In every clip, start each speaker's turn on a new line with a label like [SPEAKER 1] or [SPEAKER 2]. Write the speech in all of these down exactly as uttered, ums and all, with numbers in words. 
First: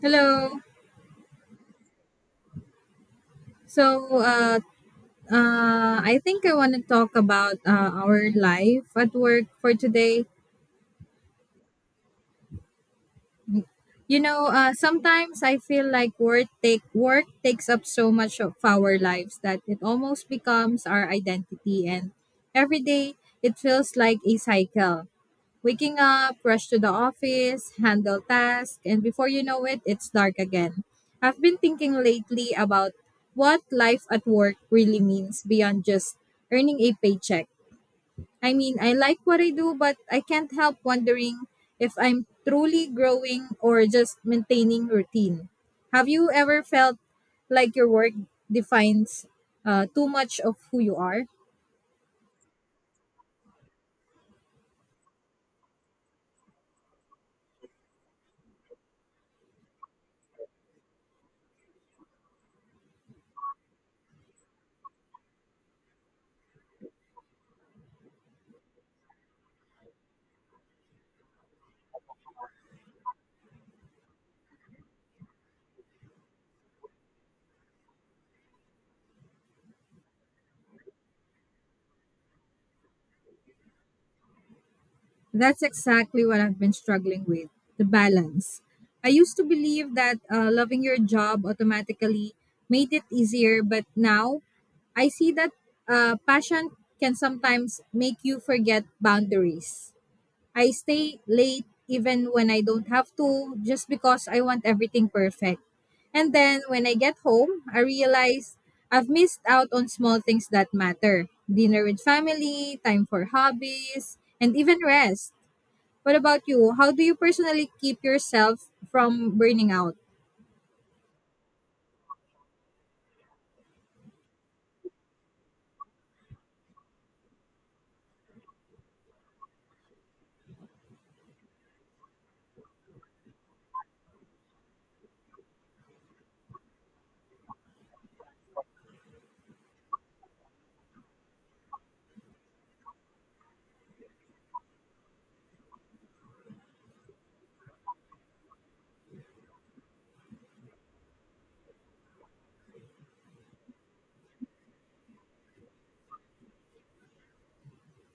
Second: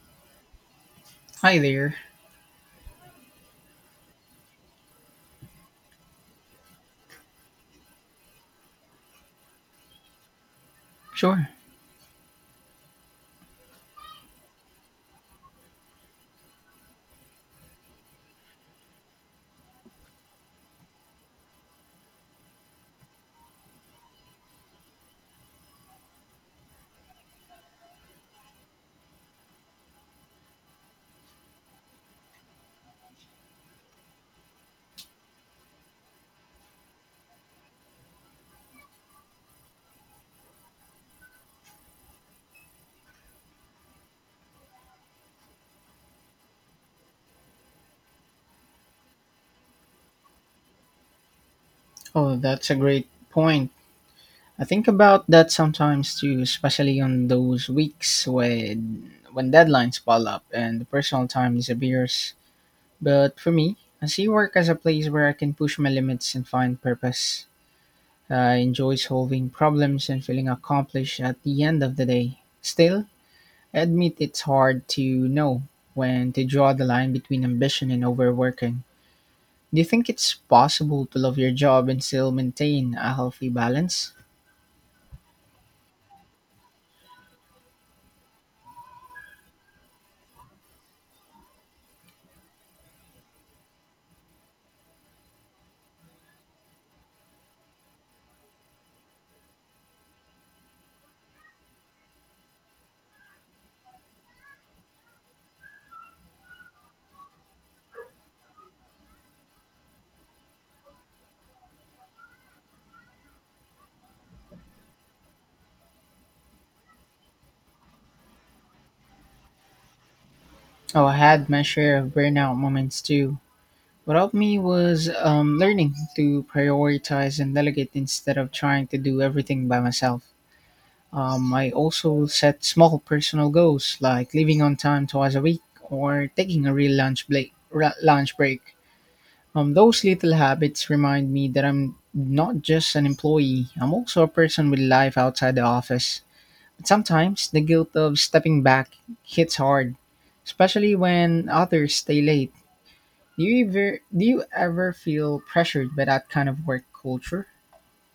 [SPEAKER 1] Hello.
[SPEAKER 2] Hi there.
[SPEAKER 1] So, uh, uh, I think I want to talk about uh, our life at work for today.
[SPEAKER 2] Sure.
[SPEAKER 1] You know, uh, sometimes I feel like work take work takes up so much of our lives that it almost becomes our identity, and every day it feels like a cycle. Waking up, rush to the office, handle tasks, and before you know it, it's dark again. I've been thinking lately about what life at work really means beyond just earning a paycheck. I mean, I like what I do, but I can't help wondering if I'm truly growing or just maintaining routine. Have you ever felt like your work defines uh, too much of who you are?
[SPEAKER 2] Oh, that's a great point. I think about that sometimes too, especially on those weeks when when deadlines pile up and the personal time disappears. But for me, I see work as a place where I can push my limits and find purpose. I enjoy solving problems and feeling accomplished at the end of the day. Still, I admit it's hard to know when to draw the line between ambition and overworking. Do you think it's possible to love your job and still maintain a healthy balance?
[SPEAKER 1] That's exactly what I've been struggling with the balance. I used to believe that uh, loving your job automatically made it easier, but now I see that uh, passion can sometimes make you forget boundaries. I stay late even when I don't have to, just because I want everything perfect. And then when I get home, I realize I've missed out on small things that matter dinner with family, time for hobbies, and even rest. What about you? How do you personally keep yourself from burning out?
[SPEAKER 2] Oh, I had my share of burnout moments too. What helped me was um, learning to prioritize and delegate instead of trying to do everything by myself. Um, I also set small personal goals like leaving on time twice a week or taking a real lunch break. Lunch break. Um, those little habits remind me that I'm not just an employee. I'm also a person with life outside the office. But sometimes the guilt of stepping back hits hard, especially when others stay late. Do you ever do you ever feel pressured by that kind of work culture?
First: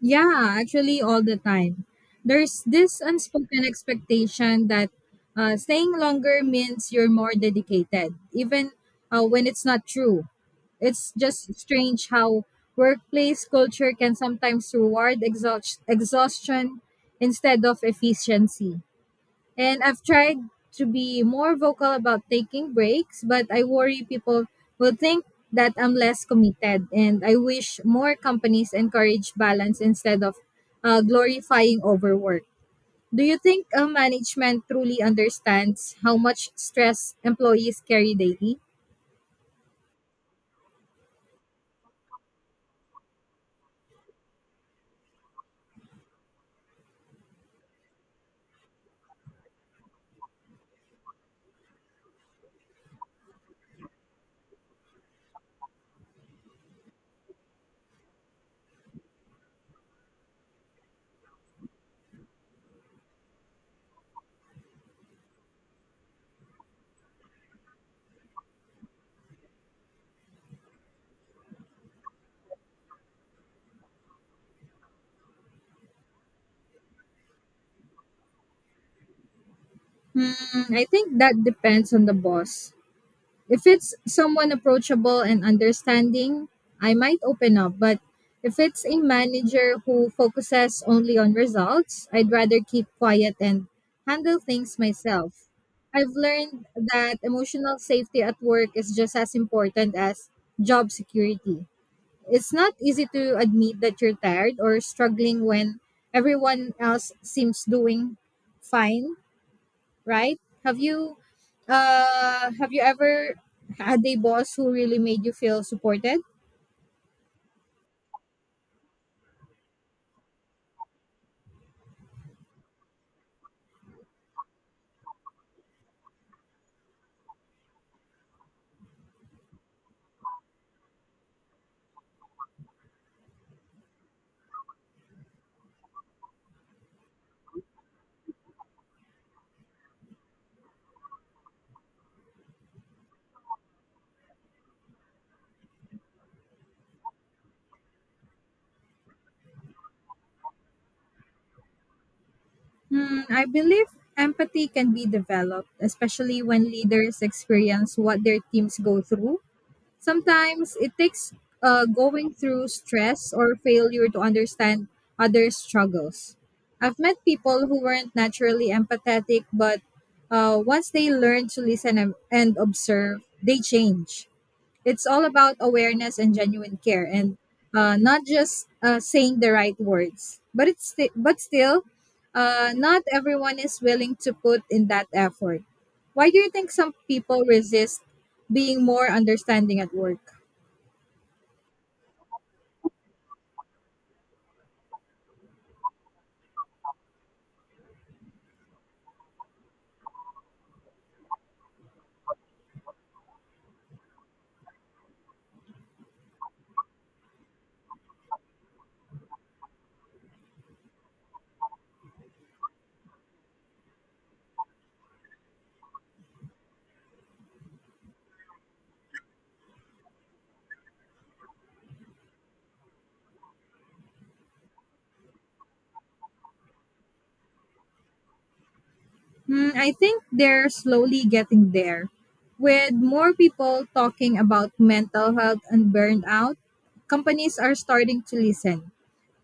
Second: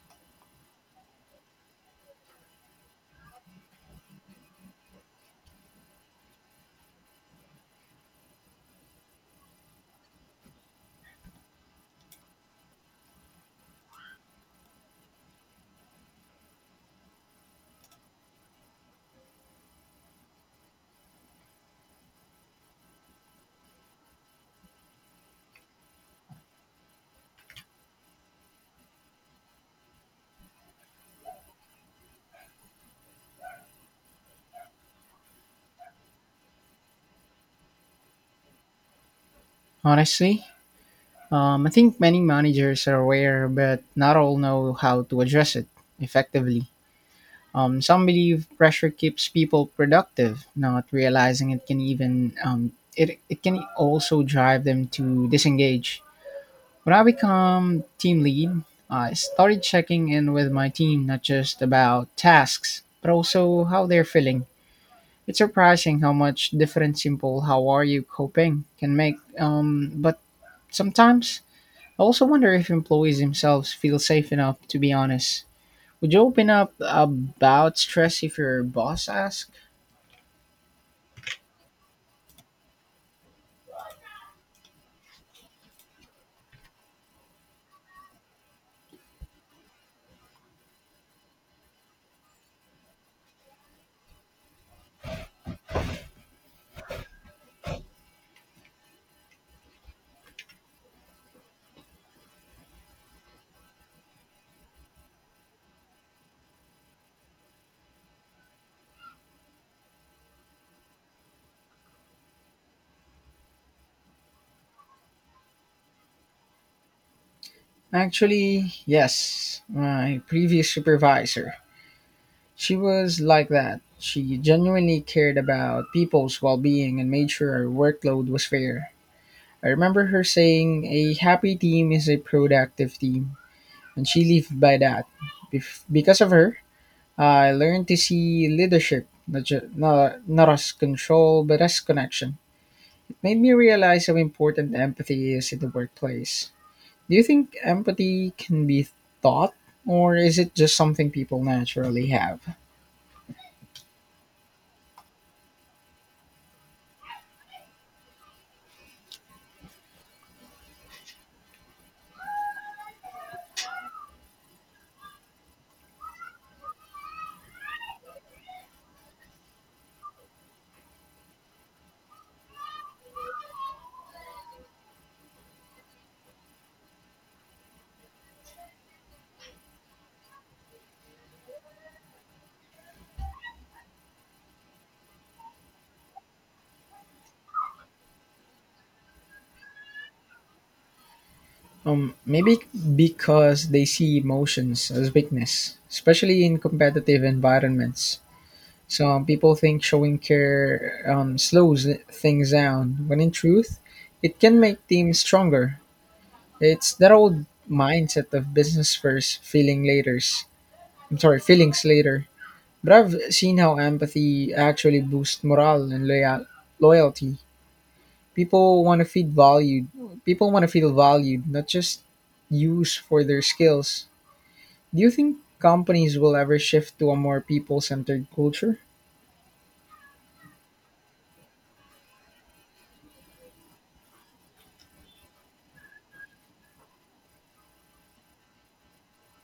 [SPEAKER 1] Yeah, actually, all the time. There's this unspoken expectation that uh, staying longer means you're more dedicated, even uh, when it's not true. It's just strange how workplace culture can sometimes reward exhaust- exhaustion instead of efficiency. And I've tried to be more vocal about taking breaks, but I worry people will think that I'm less committed. And I wish more companies encourage balance instead of uh, glorifying overwork. Do you think uh, management truly understands how much stress employees carry daily?
[SPEAKER 2] Honestly, um, I think many managers are aware, but not all know how to address it effectively. Um, some believe pressure keeps people productive, not realizing it can even um, it, it can also drive them to disengage. When I become team lead, I started checking in with my team not just about tasks, but also how they're feeling. It's surprising how much different simple "How are you coping?" can make. Um, but sometimes I also wonder if employees themselves feel safe enough to be honest. Would you open up about stress if your boss asks?
[SPEAKER 1] Hmm, I think that depends on the boss. If it's someone approachable and understanding, I might open up, but if it's a manager who focuses only on results, I'd rather keep quiet and handle things myself. I've learned that emotional safety at work is just as important as job security. It's not easy to admit that you're tired or struggling when everyone else seems doing fine, right? Have you uh have you ever had a boss who really made you feel supported?
[SPEAKER 2] Actually, yes. My previous supervisor, she was like that. She genuinely cared about people's well being and made sure our workload was fair. I remember her saying, "A happy team is a productive team," and she lived by that. Bef- because of her, I learned to see leadership, not, ju- not, not as control, but as connection. It made me realize how important empathy is in the workplace. Do you think empathy can be taught, or is it just something people naturally have?
[SPEAKER 1] Hmm, I believe empathy can be developed, especially when leaders experience what their teams go through. Sometimes it takes uh, going through stress or failure to understand others' struggles. I've met people who weren't naturally empathetic, but uh, once they learn to listen and and observe, they change. It's all about awareness and genuine care, and uh, not just uh, saying the right words. But it's sti- but still, uh, not everyone is willing to put in that effort. Why do you think some people resist being more understanding at work?
[SPEAKER 2] Um, maybe because they see emotions as weakness, especially in competitive environments. Some people think showing care um, slows things down, when in truth, it can make teams stronger. It's that old mindset of business first, feeling later. I'm sorry, feelings later. But I've seen how empathy actually boosts morale and loyal- loyalty. People want to feel valued. People want to feel valued, not just used for their skills. Do you think companies will ever shift to a more people centered culture?
[SPEAKER 1] Hmm, I think they're slowly getting there. With more people talking about mental health and burnout, companies are starting to listen.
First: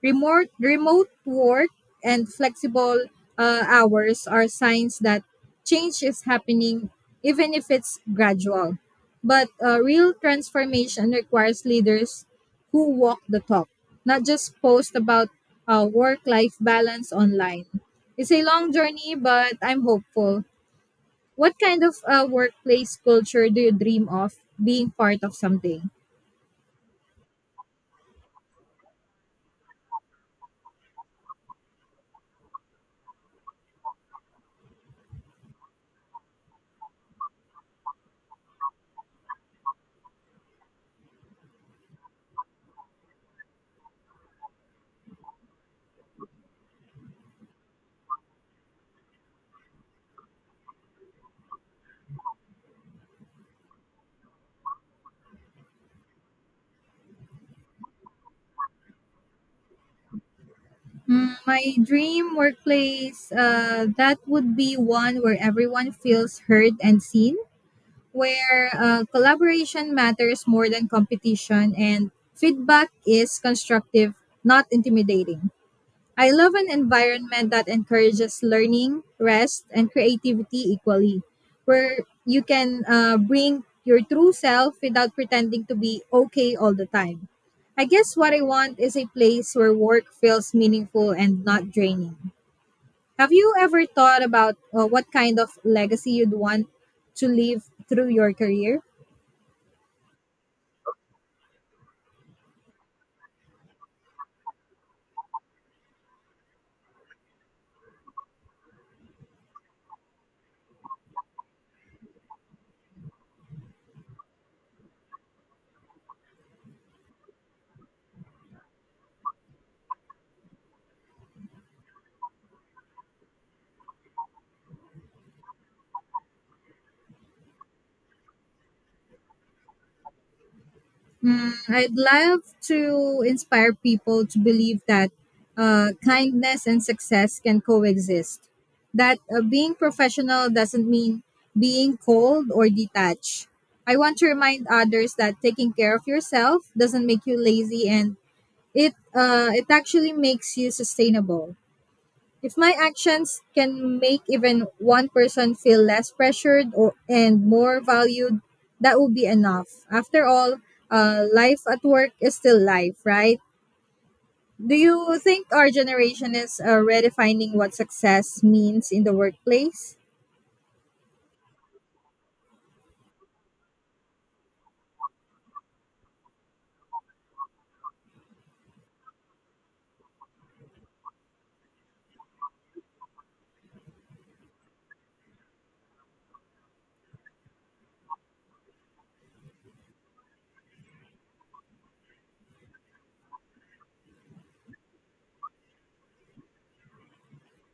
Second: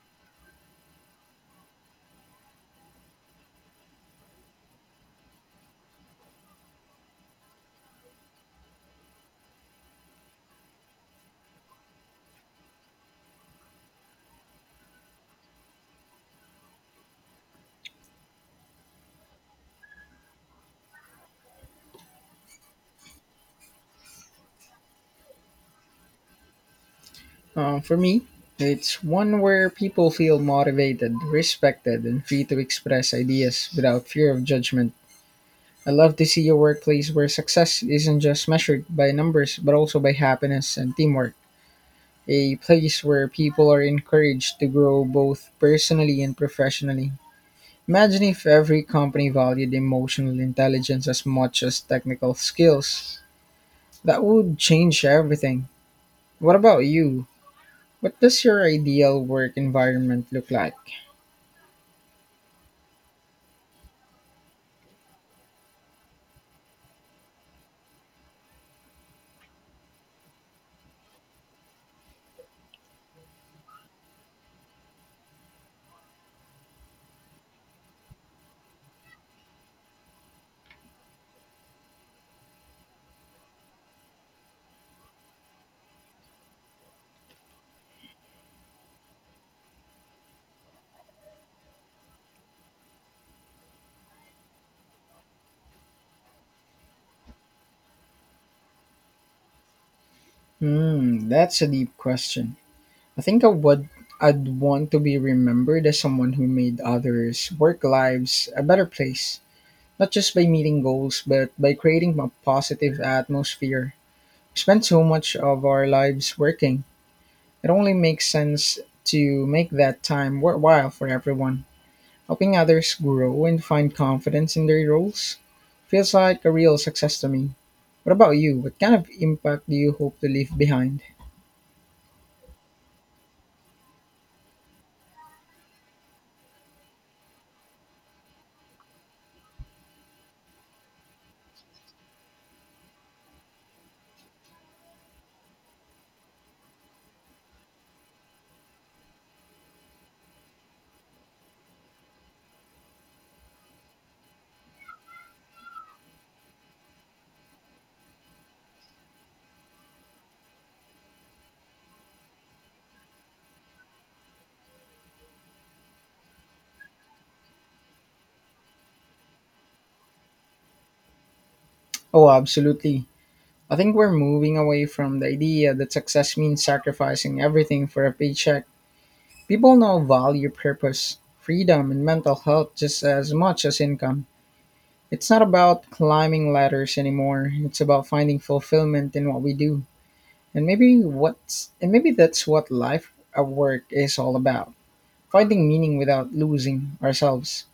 [SPEAKER 1] Remote remote work and flexible uh, hours are signs that change is happening, even if it's gradual. But uh, real transformation requires leaders who walk the talk, not just post about uh, work-life balance online. It's a long journey, but I'm hopeful. What kind of uh, workplace culture do you dream of being part of someday?
[SPEAKER 2] Um, for me, it's one where people feel motivated, respected, and free to express ideas without fear of judgment. I love to see a workplace where success isn't just measured by numbers but also by happiness and teamwork. A place where people are encouraged to grow both personally and professionally. Imagine if every company valued emotional intelligence as much as technical skills. That would change everything. What about you? What does your ideal work environment look like?
[SPEAKER 1] My dream workplace, uh, that would be one where everyone feels heard and seen, where uh, collaboration matters more than competition and feedback is constructive, not intimidating. I love an environment that encourages learning, rest, and creativity equally, where you can uh, bring your true self without pretending to be okay all the time. I guess what I want is a place where work feels meaningful and not draining. Have you ever thought about uh, what kind of legacy you'd want to leave through your career?
[SPEAKER 2] Hmm, that's a deep question. I think I would I'd want to be remembered as someone who made others' work lives a better place, not just by meeting goals, but by creating a positive atmosphere. We spend so much of our lives working. It only makes sense to make that time worthwhile for everyone. Helping others grow and find confidence in their roles feels like a real success to me. What about you? What kind of impact do you hope to leave behind?
[SPEAKER 1] Mm, I'd love to inspire people to believe that uh, kindness and success can coexist. That uh, being professional doesn't mean being cold or detached. I want to remind others that taking care of yourself doesn't make you lazy, and it uh, it actually makes you sustainable. If my actions can make even one person feel less pressured or, and more valued, that would be enough. After all, uh, life at work is still life, right? Do you think our generation is uh, redefining what success means in the workplace?
[SPEAKER 2] Oh, absolutely. I think we're moving away from the idea that success means sacrificing everything for a paycheck. People now value purpose, freedom, and mental health just as much as income. It's not about climbing ladders anymore. It's about finding fulfillment in what we do. And maybe what's and maybe that's what life at work is all about, finding meaning without losing ourselves.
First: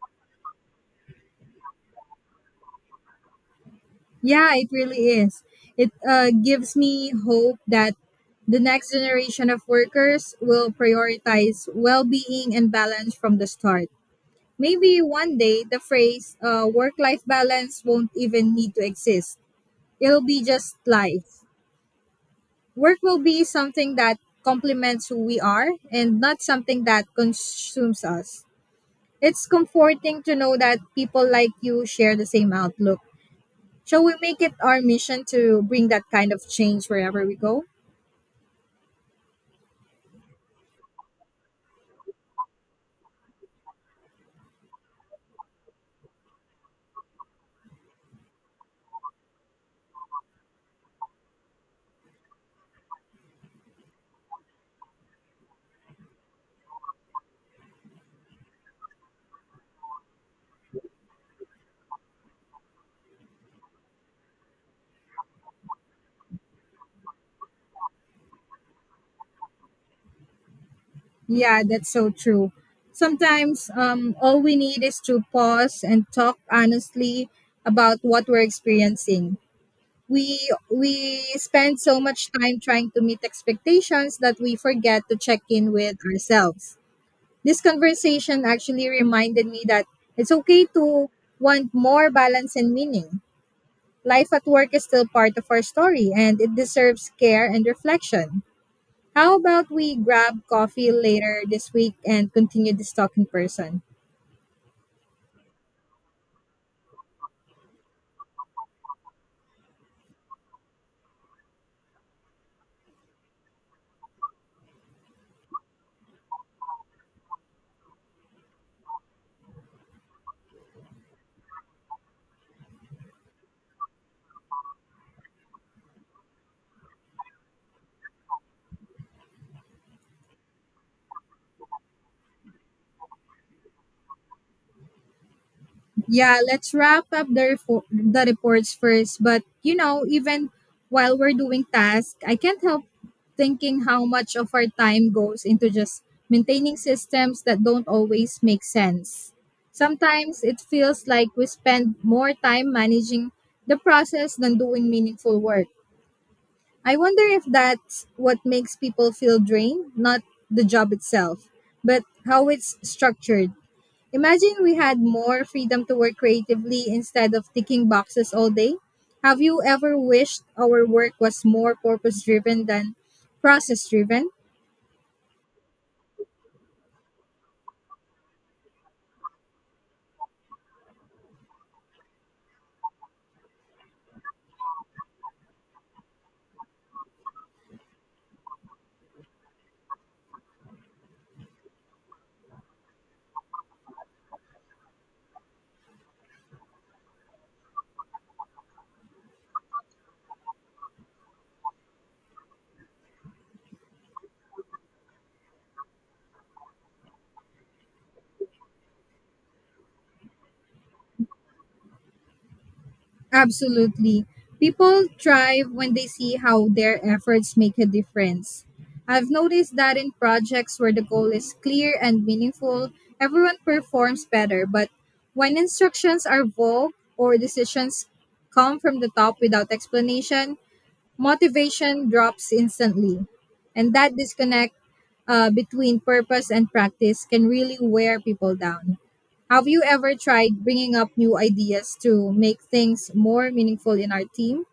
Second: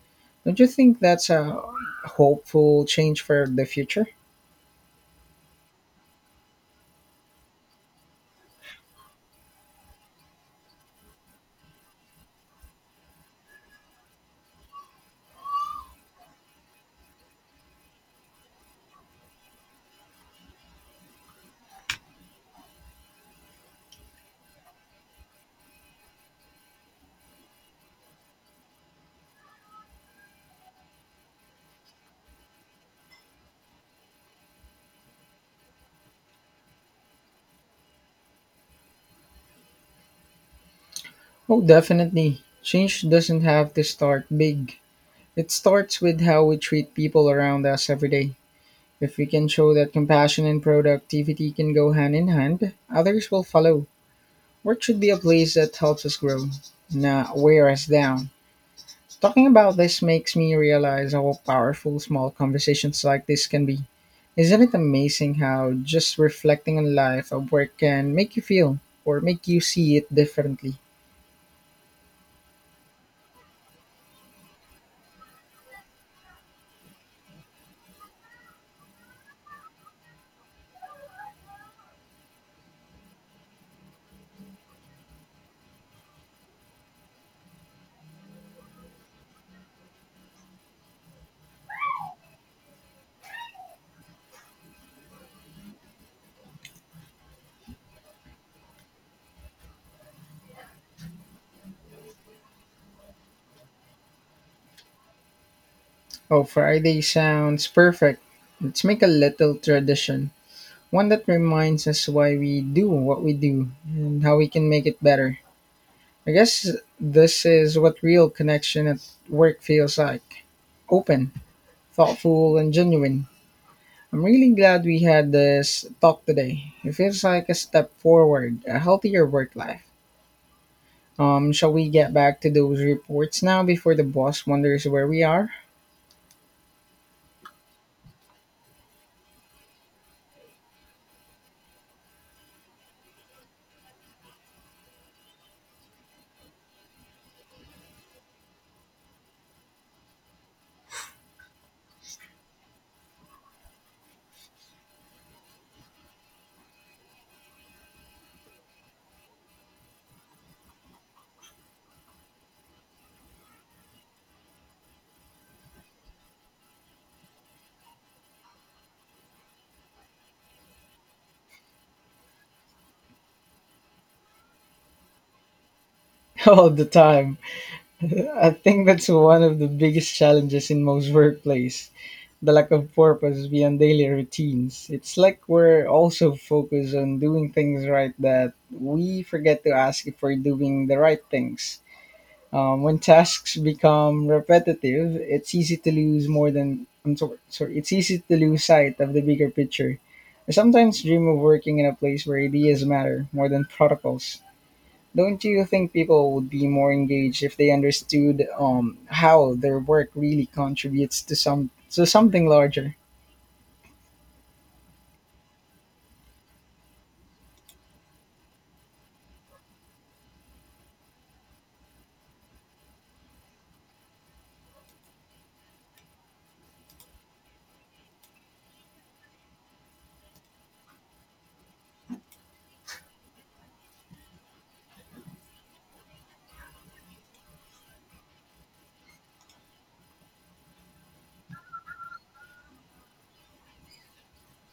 [SPEAKER 2] Don't you think that's a hopeful change for the future?
[SPEAKER 1] Yeah, it really is. It uh, gives me hope that the next generation of workers will prioritize well being and balance from the start. Maybe one day the phrase uh, work life balance won't even need to exist. It'll be just life. Work will be something that complements who we are and not something that consumes us. It's comforting to know that people like you share the same outlook. Shall we make it our mission to bring that kind of change wherever we go?
[SPEAKER 2] Oh, definitely. Change doesn't have to start big. It starts with how we treat people around us every day. If we can show that compassion and productivity can go hand in hand, others will follow. Work should be a place that helps us grow, not wear us down. Talking about this makes me realize how powerful small conversations like this can be. Isn't it amazing how just reflecting on life at work can make you feel, or make you see it differently?
[SPEAKER 1] Yeah, that's so true. Sometimes um, all we need is to pause and talk honestly about what we're experiencing. We we spend so much time trying to meet expectations that we forget to check in with ourselves. This conversation actually reminded me that it's okay to want more balance and meaning. Life at work is still part of our story, and it deserves care and reflection. How about we grab coffee later this week and continue this talk in person?
[SPEAKER 2] Oh, Friday sounds perfect. Let's make a little tradition, one that reminds us why we do what we do and how we can make it better. I guess this is what real connection at work feels like: open, thoughtful, and genuine. I'm really glad we had this talk today. It feels like a step forward, a healthier work life. Um, shall we get back to those reports now before the boss wonders where we are?
[SPEAKER 1] Yeah, let's wrap up the refor- the reports first. But you know, even while we're doing tasks, I can't help thinking how much of our time goes into just maintaining systems that don't always make sense. Sometimes it feels like we spend more time managing the process than doing meaningful work. I wonder if that's what makes people feel drained, not the job itself, but how it's structured. Imagine we had more freedom to work creatively instead of ticking boxes all day. Have you ever wished our work was more purpose driven than process driven?
[SPEAKER 2] All the time. I think that's one of the biggest challenges in most workplace: the lack of purpose beyond daily routines. It's like we're also focused on doing things right that we forget to ask if we're doing the right things. Um, when tasks become repetitive, it's easy to lose more than I'm sorry, sorry, it's easy to lose sight of the bigger picture. I sometimes dream of working in a place where ideas matter more than protocols. Don't you think people would be more engaged if they understood um, how their work really contributes to some to something larger?
[SPEAKER 1] Absolutely. People thrive when they see how their efforts make a difference. I've noticed that in projects where the goal is clear and meaningful, everyone performs better, but when instructions are vague or decisions come from the top without explanation, motivation drops instantly. And that disconnect uh, between purpose and practice can really wear people down. Have you ever tried bringing up new ideas to make things more meaningful in our team?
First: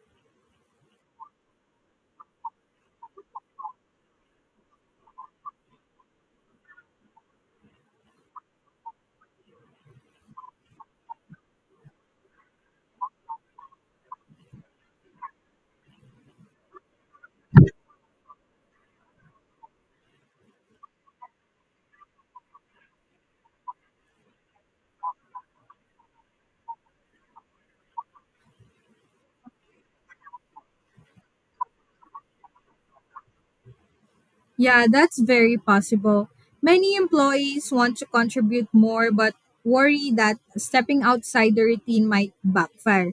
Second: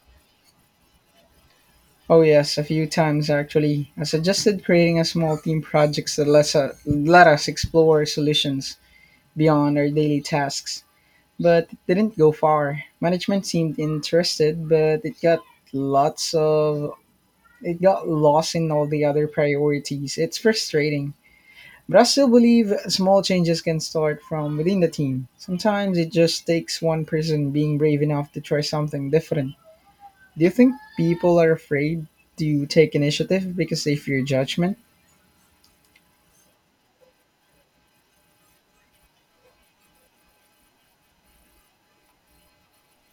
[SPEAKER 2] Oh yes, a few times actually. I suggested creating a small team projects that let us, let us explore solutions beyond our daily tasks. But it didn't go far. Management seemed interested, but it got lots of it got lost in all the other priorities. It's frustrating. But I still believe small changes can start from within the team. Sometimes it just takes one person being brave enough to try something different. Do you think people are afraid to take initiative because they fear judgment?
[SPEAKER 1] Yeah, that's very possible. Many employees want to contribute more, but worry that stepping outside the routine might backfire.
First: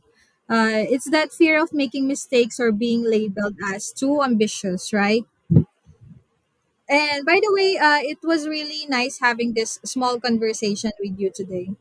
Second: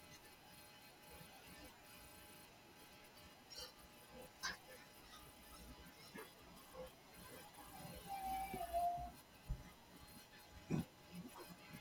[SPEAKER 1] Uh, it's that fear of making mistakes or being labeled as too ambitious, right? And by the way, uh, it was really nice having this small conversation with you today.